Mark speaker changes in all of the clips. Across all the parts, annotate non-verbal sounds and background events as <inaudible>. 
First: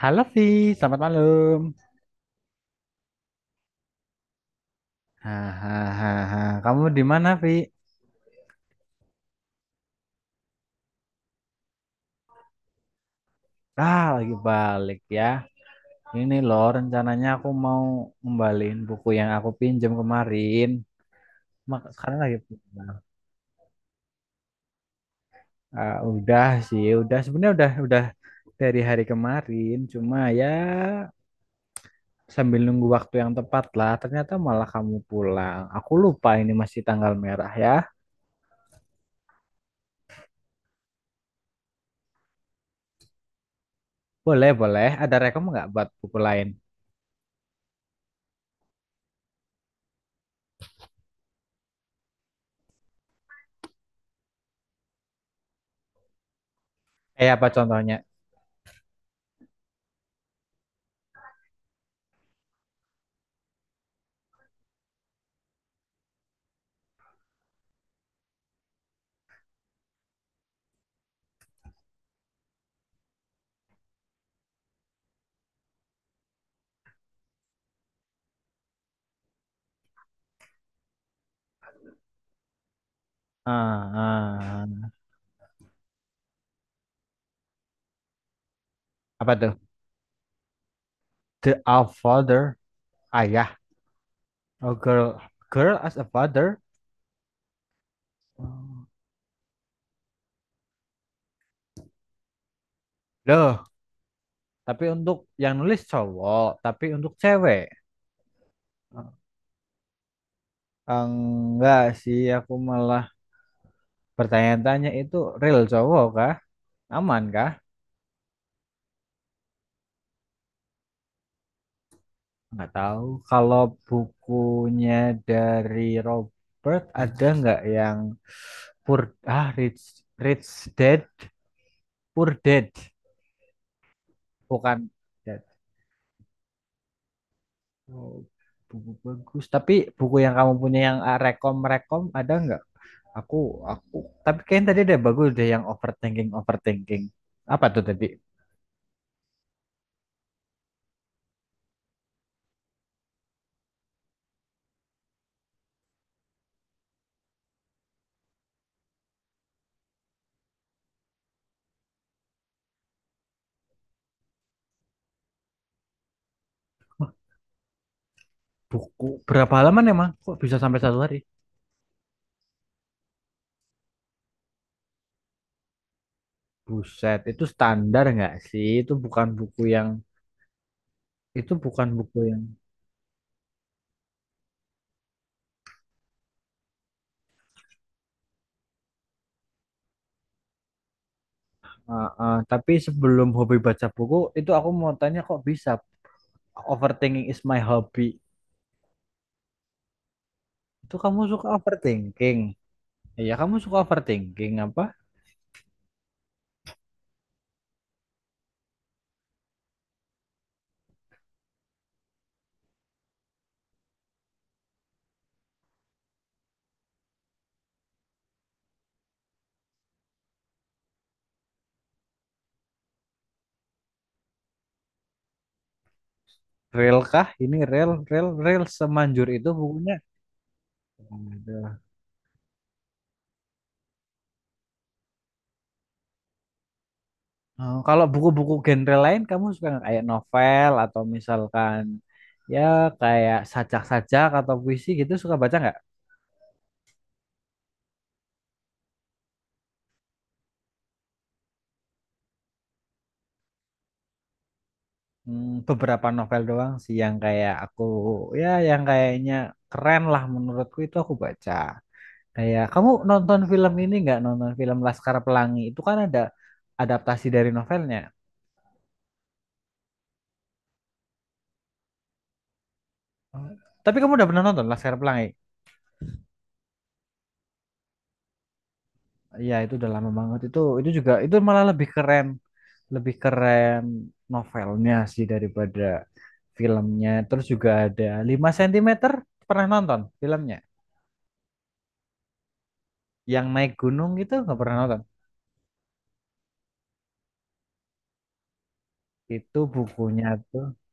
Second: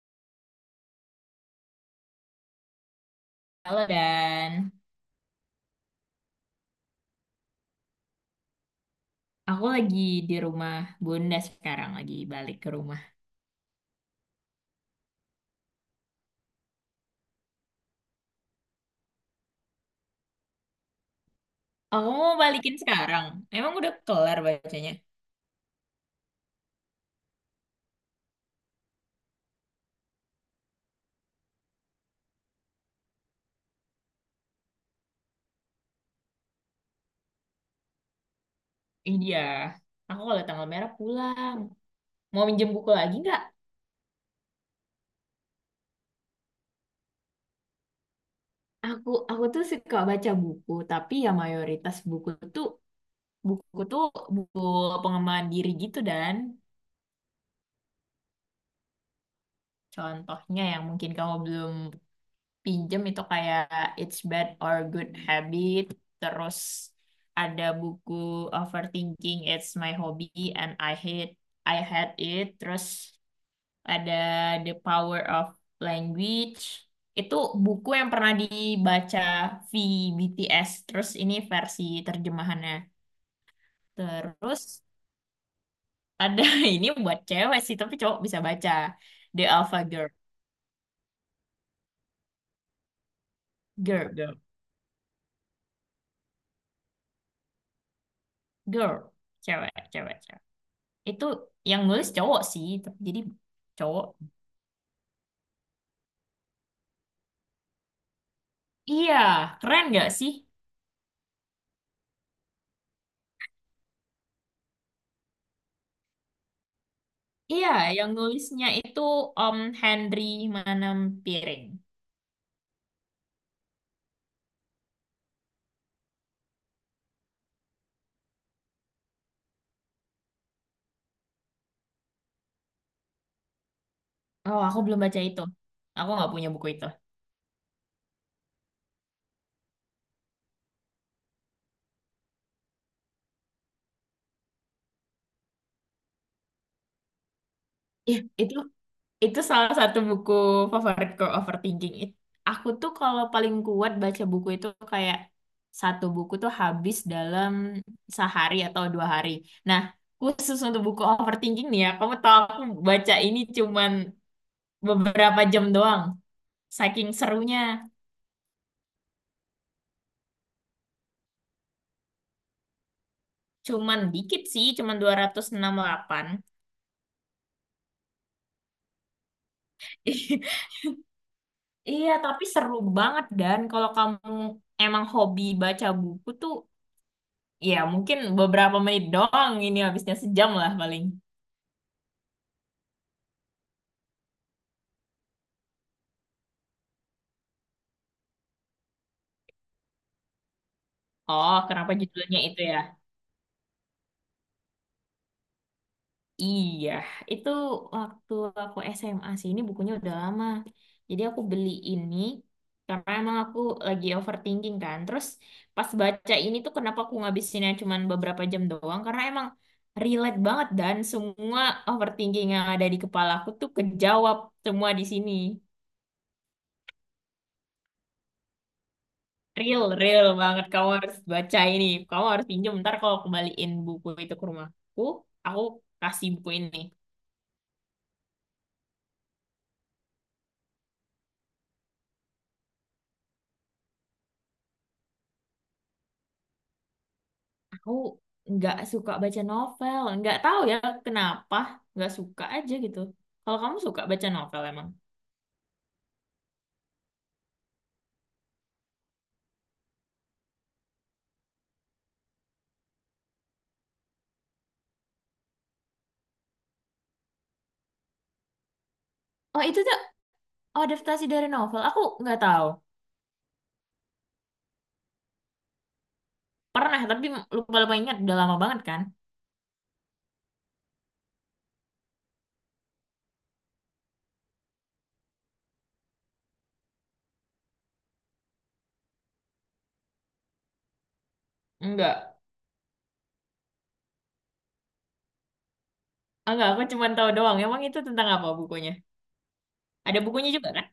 Speaker 1: Halo Vi, selamat malam.
Speaker 2: Halo Dan,
Speaker 1: Hahaha, kamu di mana Vi?
Speaker 2: aku lagi di rumah Bunda sekarang, lagi balik ke rumah.
Speaker 1: Ah, lagi balik ya. Ini loh rencananya aku mau ngembaliin buku yang aku pinjam kemarin. Mak
Speaker 2: Aku
Speaker 1: sekarang
Speaker 2: mau
Speaker 1: lagi
Speaker 2: balikin sekarang, emang udah kelar bacanya?
Speaker 1: udah sih, udah sebenarnya udah dari hari kemarin. Cuma ya sambil nunggu waktu yang tepat lah. Ternyata malah kamu pulang. Aku lupa ini masih tanggal merah ya.
Speaker 2: Iya, aku kalau tanggal merah pulang. Mau minjem buku lagi nggak?
Speaker 1: Boleh boleh. Ada rekom nggak buat buku lain?
Speaker 2: Aku tuh suka baca buku, tapi ya mayoritas tuh buku tuh buku pengembangan diri gitu Dan.
Speaker 1: Eh apa contohnya?
Speaker 2: Contohnya yang mungkin kamu belum pinjem itu kayak It's Bad or Good Habit, terus ada buku Overthinking It's My Hobby and I Hate I Hate It, terus ada The Power of Language. Itu buku yang pernah dibaca V B T s, terus ini versi terjemahannya.
Speaker 1: Ah, ah,
Speaker 2: Terus
Speaker 1: ah.
Speaker 2: ada <laughs> ini buat cewek sih tapi cowok bisa baca,
Speaker 1: Apa
Speaker 2: The
Speaker 1: tuh?
Speaker 2: Alpha Girl
Speaker 1: The a father, ayah.
Speaker 2: Girl Girl
Speaker 1: Oh, girl, girl as a father.
Speaker 2: Girl, cewek cewek. Itu yang nulis cowok sih, tapi jadi
Speaker 1: Loh,
Speaker 2: cowok.
Speaker 1: tapi untuk yang nulis cowok, tapi untuk cewek. Ah,
Speaker 2: Iya, keren gak sih?
Speaker 1: enggak sih, aku malah bertanya-tanya itu real cowok kah? Aman kah?
Speaker 2: Iya, yang nulisnya itu Om Henry Manampiring.
Speaker 1: Enggak tahu. Kalau bukunya dari Robert ada enggak yang Poor ah Rich Rich Dad, Poor Dad,
Speaker 2: Oh, aku
Speaker 1: bukan
Speaker 2: belum baca
Speaker 1: Dad.
Speaker 2: itu. Aku nggak punya buku itu.
Speaker 1: Oh, buku bagus. Tapi buku yang kamu punya yang rekom-rekom ada nggak? Aku, aku. Tapi kayaknya tadi ada bagus deh yang overthinking, overthinking. Apa tuh tadi?
Speaker 2: Ih, itu salah satu buku favoritku, Overthinking. Aku tuh kalau paling kuat baca buku itu kayak satu buku tuh habis dalam sehari atau dua hari. Nah, khusus untuk buku Overthinking nih ya, kamu tahu aku baca ini cuman beberapa jam doang. Saking serunya.
Speaker 1: Buku berapa halaman emang? Kok bisa sampai satu hari?
Speaker 2: Cuman dikit sih, cuman 268. <laughs>
Speaker 1: Buset, itu standar nggak sih? Itu bukan buku yang, itu bukan
Speaker 2: Iya,
Speaker 1: buku yang.
Speaker 2: tapi seru banget. Dan kalau kamu emang hobi baca buku tuh, ya mungkin beberapa menit doang, ini habisnya sejam lah paling.
Speaker 1: Ah. Tapi sebelum hobi baca buku, itu aku mau tanya kok bisa overthinking is my hobby. Itu kamu suka
Speaker 2: Oh, kenapa
Speaker 1: overthinking?
Speaker 2: judulnya itu ya?
Speaker 1: Iya, kamu suka overthinking apa?
Speaker 2: Iya, itu waktu aku SMA sih. Ini bukunya udah lama. Jadi aku beli ini karena emang aku lagi overthinking kan. Terus pas baca ini tuh kenapa aku ngabisinnya cuman beberapa jam doang? Karena emang relate banget, dan semua overthinking yang ada di kepala aku tuh kejawab semua di sini.
Speaker 1: Rel kah? Ini rel, rel, rel semanjur itu
Speaker 2: Real,
Speaker 1: bukunya.
Speaker 2: real banget. Kamu harus baca
Speaker 1: Waduh.
Speaker 2: ini. Kamu harus pinjam ntar, kalau kembaliin buku itu ke rumahku, aku kasih buku ini.
Speaker 1: Oh, kalau buku-buku genre lain kamu suka nggak? Kayak novel atau misalkan ya kayak sajak-sajak atau puisi gitu suka baca nggak?
Speaker 2: Aku nggak suka baca novel. Nggak tahu ya kenapa. Nggak suka aja gitu. Kalau kamu suka baca novel emang?
Speaker 1: Hmm, beberapa novel doang sih yang kayak aku ya yang kayaknya keren lah menurutku itu aku baca. Kayak kamu nonton film ini nggak? Nonton film Laskar Pelangi itu kan ada adaptasi dari novelnya.
Speaker 2: Oh, itu tuh adaptasi dari novel. Aku nggak tahu.
Speaker 1: Oh. Tapi kamu udah pernah nonton Laskar Pelangi?
Speaker 2: Pernah, tapi lupa-lupa ingat. Udah lama banget kan?
Speaker 1: Iya, itu udah lama banget. Itu juga itu malah lebih keren novelnya sih daripada filmnya. Terus juga ada lima sentimeter pernah nonton filmnya.
Speaker 2: Enggak.
Speaker 1: Yang naik gunung itu nggak pernah nonton.
Speaker 2: Enggak, aku cuma tahu doang. Emang itu tentang apa bukunya?
Speaker 1: Itu
Speaker 2: Ada
Speaker 1: bukunya
Speaker 2: bukunya
Speaker 1: tuh
Speaker 2: juga kan?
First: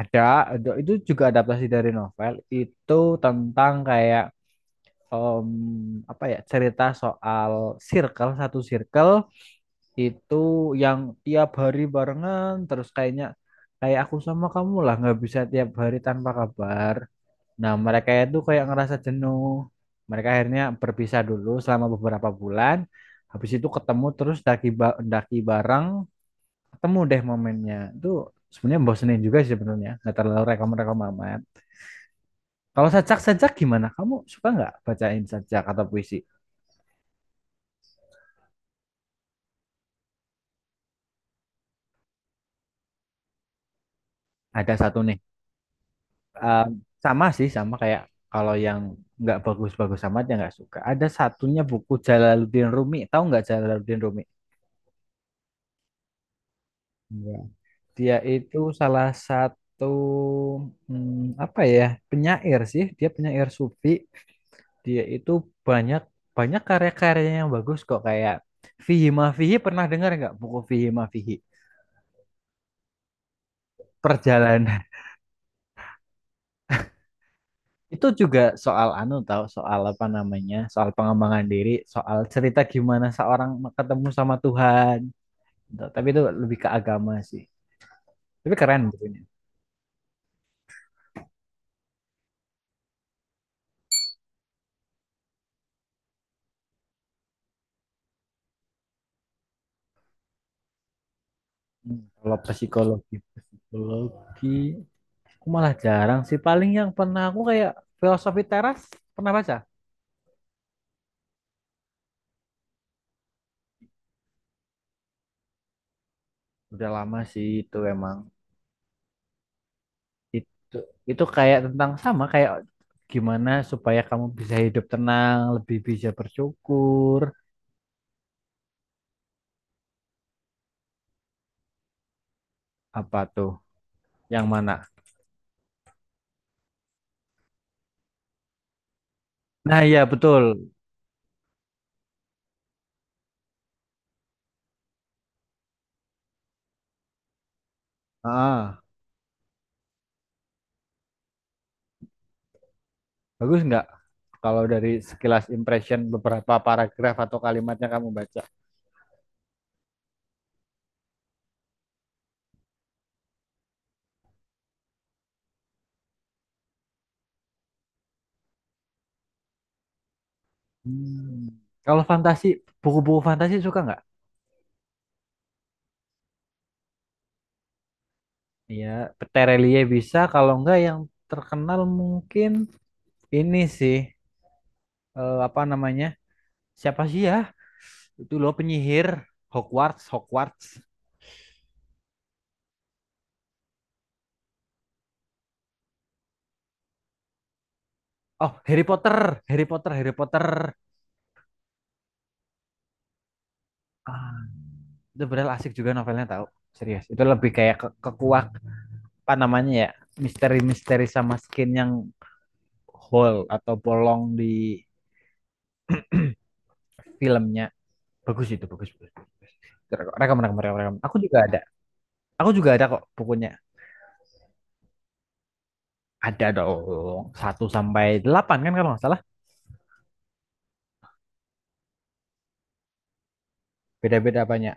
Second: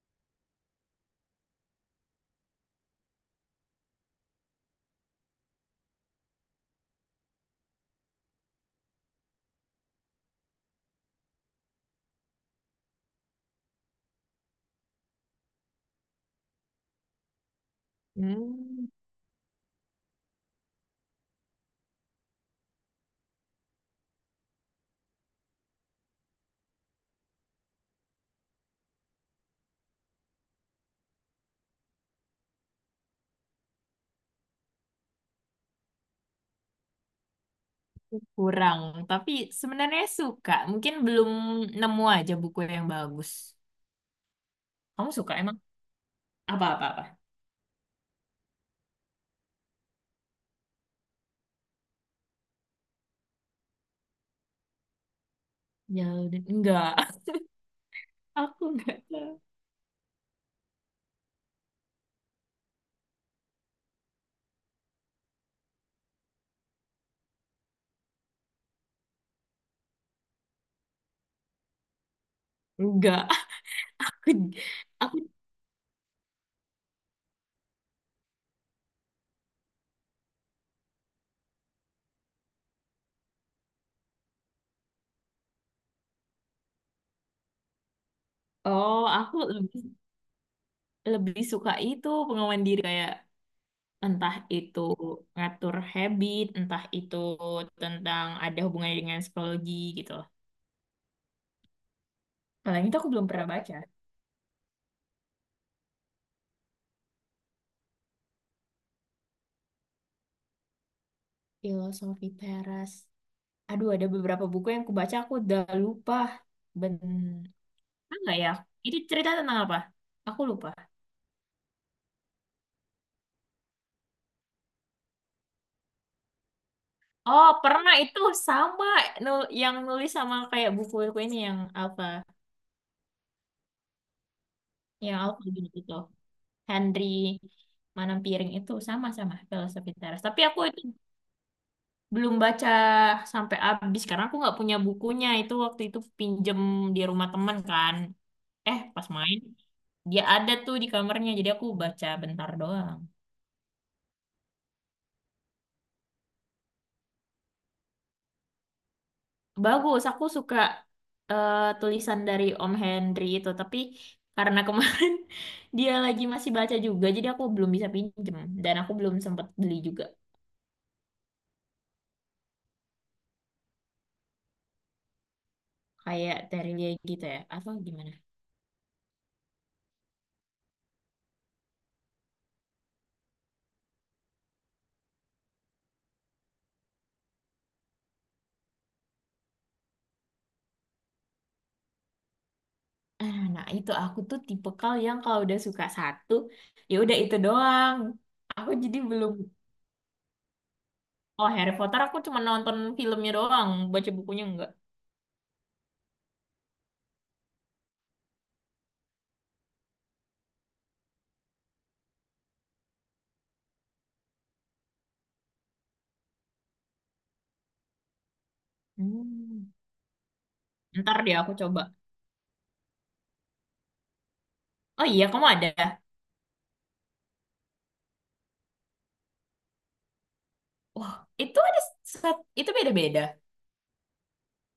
Speaker 1: ada, ada itu juga adaptasi dari novel. Itu tentang kayak em, apa ya cerita soal circle satu circle itu yang tiap hari barengan terus kayaknya kayak aku sama kamu lah nggak bisa tiap hari tanpa kabar. Nah mereka itu kayak
Speaker 2: Hmm,
Speaker 1: ngerasa jenuh. Mereka akhirnya berpisah dulu selama beberapa bulan. Habis itu ketemu terus daki bareng ketemu deh momennya. Itu sebenarnya bosenin juga sih sebenarnya. Nggak terlalu rekom-rekom amat. Kalau sajak-sajak gimana? Kamu suka nggak bacain sajak atau puisi?
Speaker 2: kurang. Tapi sebenarnya suka. Mungkin belum nemu aja buku yang bagus.
Speaker 1: Ada satu
Speaker 2: Kamu
Speaker 1: nih.
Speaker 2: suka emang?
Speaker 1: Um,
Speaker 2: Apa-apa-apa?
Speaker 1: Sama sih, sama kayak kalau yang nggak bagus-bagus amat ya nggak suka. Ada satunya buku Jalaluddin Rumi. Tahu nggak Jalaluddin Rumi?
Speaker 2: Ya udah. Enggak.
Speaker 1: Enggak. Dia
Speaker 2: <laughs>
Speaker 1: itu
Speaker 2: Aku enggak
Speaker 1: salah
Speaker 2: tahu.
Speaker 1: satu apa ya penyair sih. Dia penyair sufi. Dia itu banyak banyak karya-karyanya yang bagus kok kayak Fihi Ma Fihi pernah dengar nggak buku Fihi Ma Fihi?
Speaker 2: Enggak.
Speaker 1: Perjalanan
Speaker 2: <laughs> Aku.
Speaker 1: itu juga soal anu tahu soal apa namanya? Soal pengembangan diri, soal cerita gimana seorang ketemu sama Tuhan. Tuh, tapi itu lebih ke agama sih. Tapi keren
Speaker 2: Oh,
Speaker 1: bukunya.
Speaker 2: aku lebih suka itu pengawalan diri, kayak entah itu ngatur habit, entah itu tentang ada hubungannya dengan psikologi gitu loh.
Speaker 1: Hmm, kalau
Speaker 2: Kalau yang itu aku
Speaker 1: psikologi,
Speaker 2: belum pernah baca.
Speaker 1: psikologi aku malah jarang sih. Paling yang pernah aku kayak filosofi teras pernah baca.
Speaker 2: Filosofi Teras. Aduh, ada beberapa buku yang aku baca aku udah lupa.
Speaker 1: Udah
Speaker 2: Ben,
Speaker 1: lama sih itu emang.
Speaker 2: enggak ya? Itu cerita tentang apa? Aku lupa.
Speaker 1: Itu itu kayak tentang sama kayak gimana supaya kamu bisa hidup tenang, lebih bisa bersyukur,
Speaker 2: Oh, pernah itu sama yang nulis sama kayak buku-buku ini, yang apa?
Speaker 1: apa tuh? Yang mana?
Speaker 2: Yang apa gitu. Henry Manam, itu sama-sama
Speaker 1: Nah,
Speaker 2: Filosofi
Speaker 1: iya
Speaker 2: Teras. Tapi
Speaker 1: betul.
Speaker 2: aku itu belum baca sampai habis karena aku nggak punya bukunya. Itu waktu itu pinjem di rumah teman kan. Eh,
Speaker 1: Ah,
Speaker 2: pas main dia ada tuh di kamarnya. Jadi aku baca bentar doang.
Speaker 1: Bagus nggak kalau dari sekilas impression beberapa paragraf atau kalimatnya kamu baca?
Speaker 2: Bagus, aku suka tulisan dari Om Henry itu. Tapi karena kemarin <laughs> dia lagi masih baca juga, jadi aku belum bisa pinjem, dan aku belum sempat beli juga.
Speaker 1: Hmm. Kalau fantasi, buku-buku fantasi suka nggak?
Speaker 2: Kayak Terelia gitu ya, atau gimana?
Speaker 1: Ya, Terelie bisa. Kalau nggak yang terkenal mungkin ini sih apa namanya? Siapa sih ya? Itu loh penyihir Hogwarts, Hogwarts.
Speaker 2: Nah, nah, itu aku tuh tipikal yang kalau udah suka satu, ya udah itu doang.
Speaker 1: Oh,
Speaker 2: Aku
Speaker 1: Harry
Speaker 2: jadi belum,
Speaker 1: Potter, Harry Potter, Harry Potter.
Speaker 2: oh Harry Potter aku cuma nonton filmnya doang, baca
Speaker 1: Ah,
Speaker 2: bukunya enggak.
Speaker 1: itu benar asik juga novelnya tahu. Serius, itu lebih kayak ke, kekuak apa namanya ya? Misteri-misteri sama skin yang hole atau bolong di filmnya bagus itu bagus bagus, bagus.
Speaker 2: Hmm.
Speaker 1: Rekam rekam rekam rekam
Speaker 2: Ntar deh aku coba.
Speaker 1: aku juga ada kok bukunya
Speaker 2: Oh iya, kamu ada.
Speaker 1: ada dong satu sampai delapan kan kalau nggak salah
Speaker 2: Wah, itu ada itu beda-beda.
Speaker 1: beda beda banyak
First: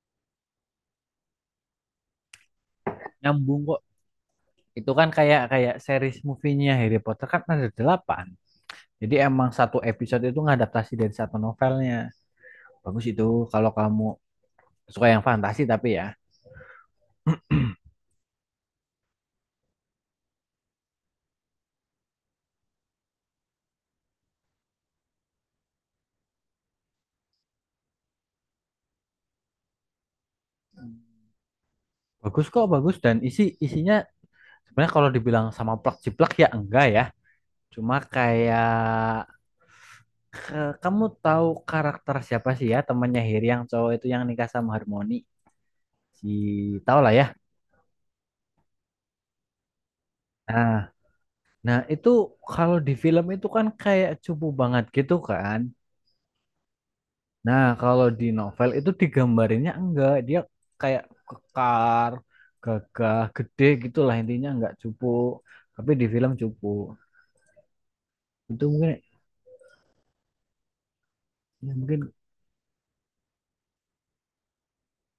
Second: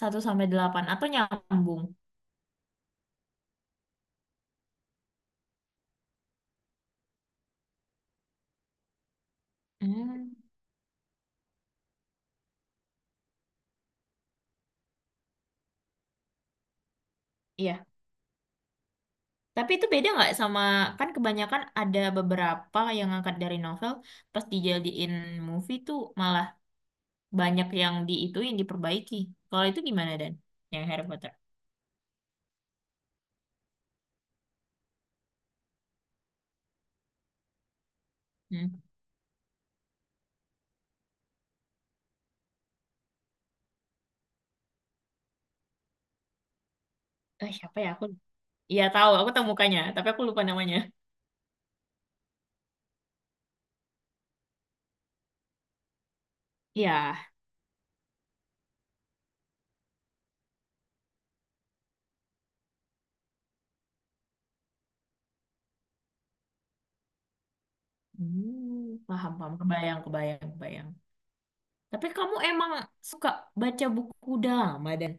Speaker 2: Satu sampai delapan atau nyambung.
Speaker 1: nyambung kok itu kan kayak kayak series movie-nya Harry Potter kan ada delapan jadi emang satu episode
Speaker 2: Hmm.
Speaker 1: itu ngadaptasi dari satu novelnya bagus itu kalau kamu suka yang fantasi tapi ya
Speaker 2: Iya. Tapi itu beda nggak sama, kan kebanyakan ada beberapa yang ngangkat dari novel, pas dijadiin movie tuh malah banyak yang di itu yang diperbaiki. Kalau itu gimana Dan? Yang Harry Potter.
Speaker 1: bagus kok bagus dan isi isinya sebenarnya kalau dibilang sama plak jiplak ya enggak ya cuma kayak
Speaker 2: Hmm.
Speaker 1: Kamu tahu karakter siapa sih ya temannya Heri yang cowok itu yang nikah sama Harmoni? Si tahu lah ya.
Speaker 2: Eh, siapa ya aku? Iya tahu, aku tahu mukanya, tapi aku lupa
Speaker 1: Nah,
Speaker 2: namanya.
Speaker 1: nah itu kalau di film itu kan kayak cupu banget gitu kan.
Speaker 2: Iya.
Speaker 1: Nah, kalau di novel itu digambarinnya enggak, dia kayak kekar, gagah, gede gitulah intinya enggak cupu. Tapi di film cupu. Itu
Speaker 2: Hmm,
Speaker 1: mungkin
Speaker 2: paham, paham. Kebayang, kebayang, kebayang.
Speaker 1: ya mungkin
Speaker 2: Tapi kamu emang suka baca buku drama Dan?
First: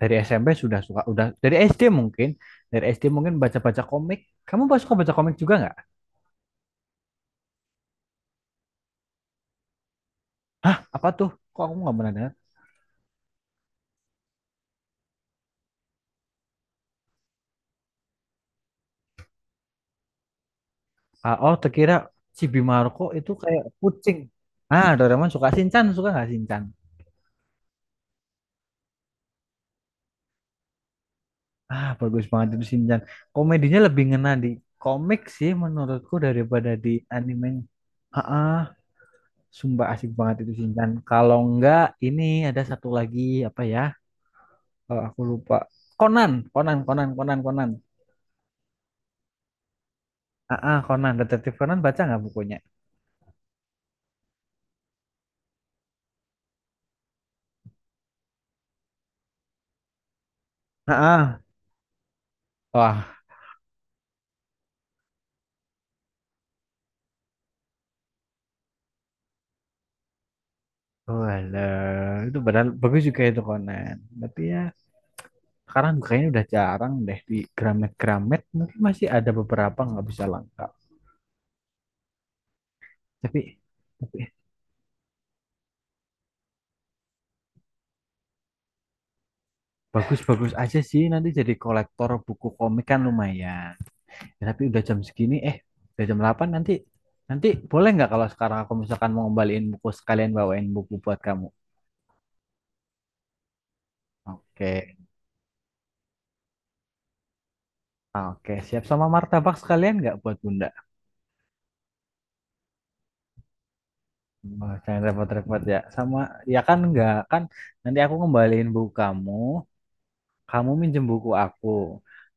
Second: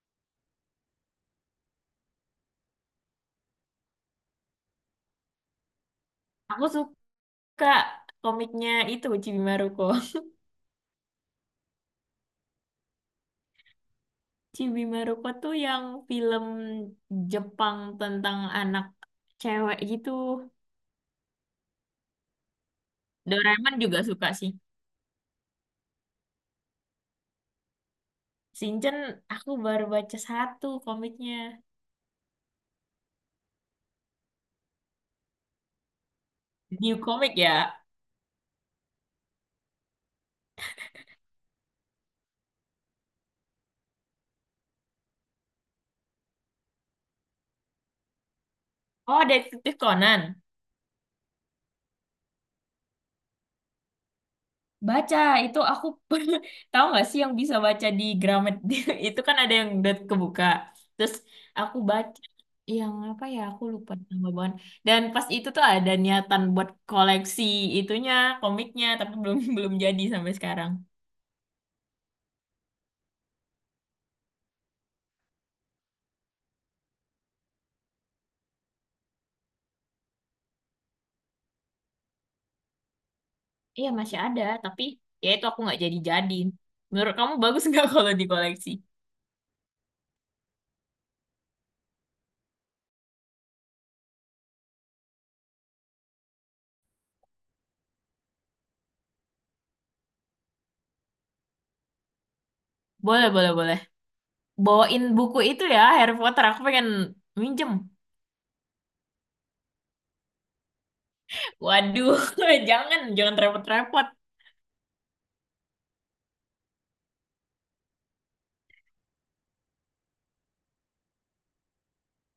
Speaker 1: dari SMP sudah suka udah dari SD mungkin, dari SD mungkin baca-baca komik. Kamu suka baca komik juga nggak?
Speaker 2: Aku suka komiknya itu Chibi Maruko. <laughs>
Speaker 1: Apa tuh kok aku nggak pernah dengar.
Speaker 2: Chibi Maruko tuh yang film Jepang tentang anak cewek gitu.
Speaker 1: Oh terkira si Bimarco itu kayak
Speaker 2: Doraemon juga
Speaker 1: kucing
Speaker 2: suka sih.
Speaker 1: ah Doraemon suka Shinchan suka nggak Shinchan
Speaker 2: Shinchan aku baru baca satu komiknya.
Speaker 1: bagus banget itu Shinchan komedinya lebih ngena di komik sih menurutku daripada di
Speaker 2: New Comic
Speaker 1: anime
Speaker 2: ya?
Speaker 1: ah ah, sumpah asik banget itu Shinchan kalau enggak ini ada satu lagi apa ya kalau aku lupa Conan Conan Conan Conan Conan
Speaker 2: Oh, Detektif Conan.
Speaker 1: Conan Detektif Conan baca nggak bukunya
Speaker 2: Baca, itu aku pernah, <laughs> tahu nggak sih yang bisa baca di Gramet? <laughs> Itu kan ada yang udah kebuka.
Speaker 1: ah
Speaker 2: Terus
Speaker 1: ah.
Speaker 2: aku baca yang
Speaker 1: Wah,
Speaker 2: apa ya, aku lupa nama bahan. Dan pas itu tuh ada niatan buat koleksi itunya, komiknya, tapi belum <laughs> belum jadi sampai sekarang.
Speaker 1: walah, itu padahal bagus juga itu Conan. Tapi ya sekarang kayaknya udah jarang deh di Gramet-Gramet. Mungkin masih ada beberapa nggak bisa lengkap. Tapi
Speaker 2: Iya,
Speaker 1: tapi
Speaker 2: masih ada, tapi ya itu aku nggak jadi-jadi. Menurut kamu bagus nggak <laughs> kalau dikoleksi?
Speaker 1: bagus-bagus aja sih. Nanti jadi kolektor buku komik kan lumayan. Ya, tapi udah jam segini, udah jam 8 nanti. Nanti boleh nggak kalau sekarang aku misalkan mau ngembaliin buku sekalian bawain buku buat kamu?
Speaker 2: Boleh, boleh, boleh.
Speaker 1: Oke.
Speaker 2: Bawain buku itu ya, Harry Potter. Aku pengen minjem.
Speaker 1: Oke, siap sama martabak sekalian nggak buat Bunda?
Speaker 2: Waduh, <laughs> jangan, jangan repot-repot.
Speaker 1: Oh, jangan repot-repot ya. Sama, ya kan nggak kan nanti aku ngembaliin buku kamu, kamu minjem buku aku.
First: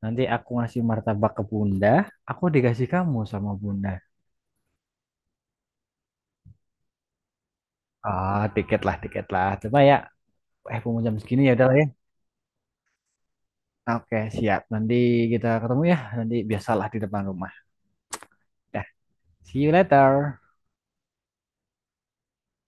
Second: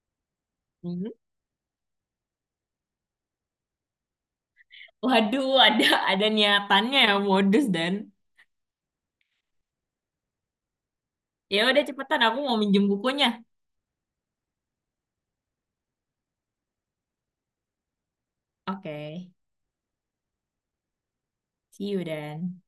Speaker 1: Nanti aku ngasih
Speaker 2: Hmm.
Speaker 1: martabak ke Bunda. Aku dikasih kamu sama Bunda.
Speaker 2: Waduh, ada niatannya ya, modus Dan.
Speaker 1: Ah, tiket lah, tiket lah. Coba ya, mau jam segini ya
Speaker 2: Ya
Speaker 1: udah lah
Speaker 2: udah
Speaker 1: ya.
Speaker 2: cepetan, aku mau minjem bukunya.
Speaker 1: Oke, siap. Nanti kita ketemu ya. Nanti biasalah di depan rumah. Dah,
Speaker 2: Oke,
Speaker 1: see you later.
Speaker 2: see you Dan.